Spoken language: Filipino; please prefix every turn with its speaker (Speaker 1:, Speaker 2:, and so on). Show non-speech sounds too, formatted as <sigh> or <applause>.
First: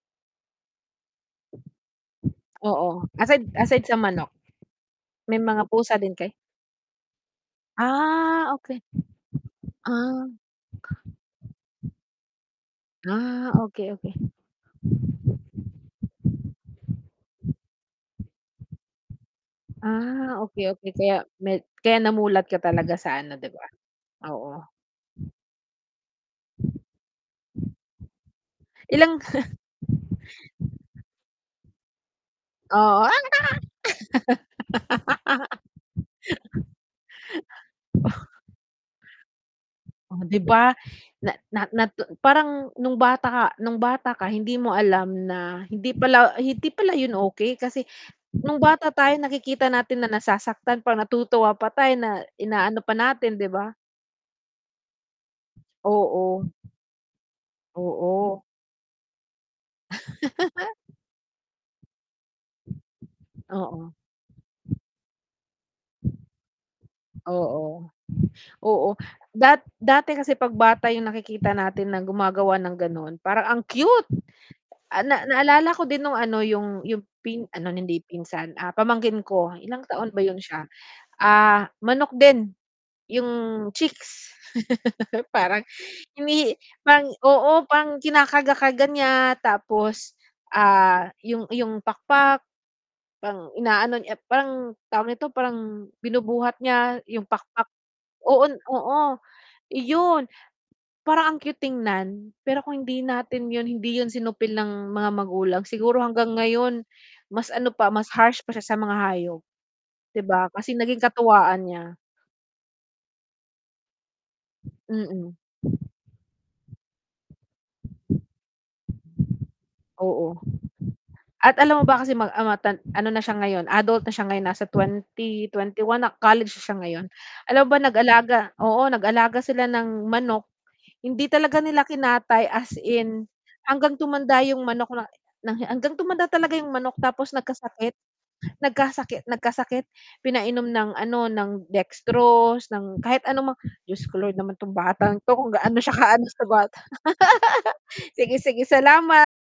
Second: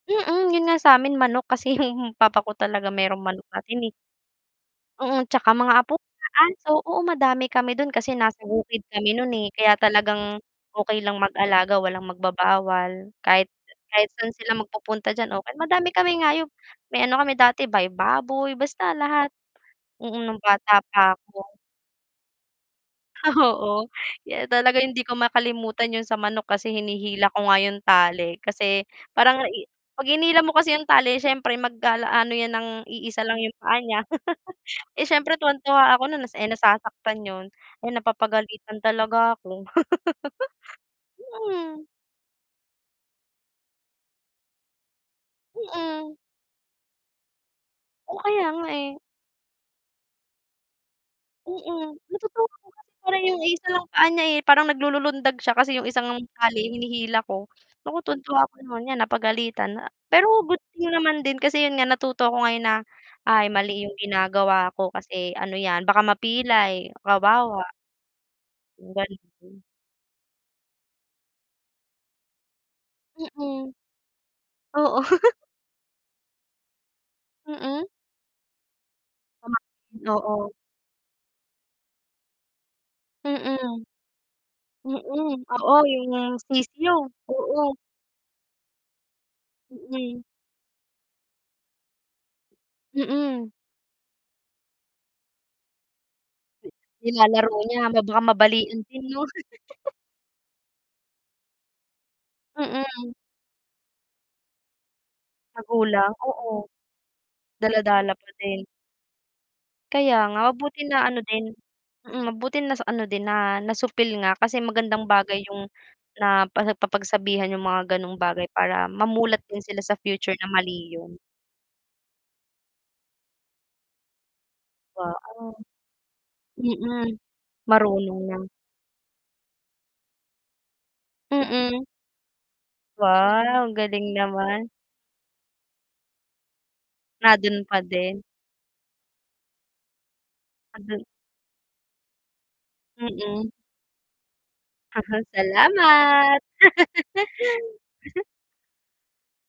Speaker 1: Mm, 'yon nga sa'min manok kasi 'yong papa ko talaga
Speaker 2: Oo,
Speaker 1: mayro'ng manok
Speaker 2: aside
Speaker 1: natin,
Speaker 2: aside
Speaker 1: eh.
Speaker 2: sa manok,
Speaker 1: Mm,
Speaker 2: may
Speaker 1: tsaka
Speaker 2: mga
Speaker 1: mga
Speaker 2: pusa din
Speaker 1: pusa,
Speaker 2: kayo?
Speaker 1: aso. Oo, madami kami do'n kasi nasa
Speaker 2: Ah, okey.
Speaker 1: bukid kami no'n, eh. Kaya
Speaker 2: Ah.
Speaker 1: talagang okey lang mag-alaga walang magbabawal. Kahit
Speaker 2: Ah, okey,
Speaker 1: kahit
Speaker 2: okey.
Speaker 1: saan sila magpupunta diyan, ok. Madami kami hayop, may ano kami dati bay baboy, basta lahat. Mm, no'ng
Speaker 2: Ah, okey,
Speaker 1: bata
Speaker 2: okey. Kaya
Speaker 1: pa ako.
Speaker 2: may kaya namulat ka talaga sa ano, 'di ba?
Speaker 1: Oo, ye
Speaker 2: Oo.
Speaker 1: talaga hindi ko makalimutan 'yong sa manok kasi hinihila ko nga 'yong tali, kasi
Speaker 2: Ilang
Speaker 1: parang
Speaker 2: <chuckles>
Speaker 1: i 'pag hinila mo kasi 'yong tali, siyempre mag-ala ano 'yan ng
Speaker 2: Oo.
Speaker 1: iisa lang 'yong paa niya. <laughs> Eh, siyempre tuwang-tuwa ako na nas eh,
Speaker 2: <laughs>
Speaker 1: nasasaktan 'yon. Ay,
Speaker 2: Oh.
Speaker 1: napapagalitan talaga ako.
Speaker 2: Oh, 'di ba? Na
Speaker 1: <laughs>
Speaker 2: na
Speaker 1: Mm.
Speaker 2: natun parang no'ng bata ka no'ng bata ka, hindi mo alam na hindi
Speaker 1: Mm.
Speaker 2: pala hindi pala 'yon okey kasi
Speaker 1: Oh, kaya
Speaker 2: no'ng
Speaker 1: nga,
Speaker 2: bata
Speaker 1: eh.
Speaker 2: tayo nakikita natin na nasasaktan pa, natutuwa pa tayo,
Speaker 1: Mm,
Speaker 2: na
Speaker 1: natutuwa ako
Speaker 2: inaano
Speaker 1: kasi
Speaker 2: pa
Speaker 1: parang
Speaker 2: natin,
Speaker 1: 'yong
Speaker 2: 'di
Speaker 1: isa
Speaker 2: ba?
Speaker 1: lang paa niya, eh. Parang naglululundag siya kasi 'yong isang
Speaker 2: Oo.
Speaker 1: tali hinihila ko. Naku, tuwang-tuwa
Speaker 2: Oo.
Speaker 1: ako no'n. 'Yan, napagalitan a pero good
Speaker 2: <laughs>
Speaker 1: thing naman din kasi, 'yon nga, natuto ko ngayon na, "Ay, mali
Speaker 2: Oo.
Speaker 1: 'yong ginagawa ko. Kasi ano 'yan, baka mapilay, kawawa."
Speaker 2: Oo. Oo,
Speaker 1: 'Yong gano'n.
Speaker 2: dat dati kasi 'pag bata 'yong nakikita natin na gumagawa ng gano'n, parang ang
Speaker 1: Mm.
Speaker 2: cute.
Speaker 1: Oo.
Speaker 2: Ah, na
Speaker 1: <chuckles>
Speaker 2: naalala ko din no'ng, ano, 'yong 'yong pin anon
Speaker 1: Mm?
Speaker 2: hindi pinsan, ah, pamangkin ko. Ilang
Speaker 1: Pamangkin,
Speaker 2: taon ba 'yon
Speaker 1: oo.
Speaker 2: siya? Ah, manok din. 'Yong
Speaker 1: Mm.
Speaker 2: chicks <laughs>
Speaker 1: Mm,
Speaker 2: parang
Speaker 1: oo 'yong
Speaker 2: hindi
Speaker 1: sisiw,
Speaker 2: pang oo,
Speaker 1: oo.
Speaker 2: pang kinakarga-karga niya. Tapos,
Speaker 1: Mm.
Speaker 2: ah, 'yong iyong pakpak, parang
Speaker 1: Mm.
Speaker 2: inaano niya parang tawag nito, parang binubuhat niya
Speaker 1: Ni
Speaker 2: 'yong
Speaker 1: nilalaro
Speaker 2: pakpak.
Speaker 1: niya, baka
Speaker 2: Oo, n
Speaker 1: mabalalian din,
Speaker 2: oo,
Speaker 1: 'no? <laughs>
Speaker 2: iyon. Parang ang cute tignan. Pero kung hindi
Speaker 1: Mm.
Speaker 2: natin 'yon hindi 'yon sinupil ng mga magulang, siguro
Speaker 1: Magulang,
Speaker 2: hanggang
Speaker 1: oo.
Speaker 2: ngayon mas ano pa, mas
Speaker 1: Dala-dala pa
Speaker 2: harsh pa
Speaker 1: din.
Speaker 2: siya sa mga hayop.
Speaker 1: Kaya
Speaker 2: 'Di
Speaker 1: nga,
Speaker 2: ba? Kasi
Speaker 1: buti
Speaker 2: naging
Speaker 1: naano din.
Speaker 2: katuwaan niya.
Speaker 1: Mm, mabuti na sa ano din na nasupil nga kasi magandang
Speaker 2: Mm.
Speaker 1: bagay 'yong napapagsabihan 'yong mga gano'ng bagay, para mamulat din sila sa future
Speaker 2: Oo.
Speaker 1: na mali 'yon.
Speaker 2: At alam mo ba kasi mag ah, matan ano na siya ngayon, adult na siya ngayon nasa
Speaker 1: Ba
Speaker 2: twenty,
Speaker 1: oh.
Speaker 2: twenty-one na, college na siya ngayon.
Speaker 1: Mm,
Speaker 2: Alam mo ba
Speaker 1: marunong na.
Speaker 2: nag-alaga oo, nag-aalaga sila ng manok. Hindi talaga
Speaker 1: Mm.
Speaker 2: nila kinatay, as in.
Speaker 1: Wow, ang
Speaker 2: Hanggang
Speaker 1: galing
Speaker 2: tumanda 'yong
Speaker 1: naman.
Speaker 2: manok na na hi hanggang tumanda talaga 'yong manok.
Speaker 1: Na
Speaker 2: Tapos
Speaker 1: do'n pa
Speaker 2: nagkasakit.
Speaker 1: din.
Speaker 2: Nagkasakit nagkasakit. Pinainom ng,
Speaker 1: Ando'n
Speaker 2: ano, ng dextrose ng kahit
Speaker 1: Mm.
Speaker 2: ano mang Diyos ko Lord naman 'tong bata
Speaker 1: Aha,
Speaker 2: ito. Kung gaano siya kaano
Speaker 1: salamat.
Speaker 2: sa bata. <laughs>
Speaker 1: <laughs>
Speaker 2: Sige, sige, salamat.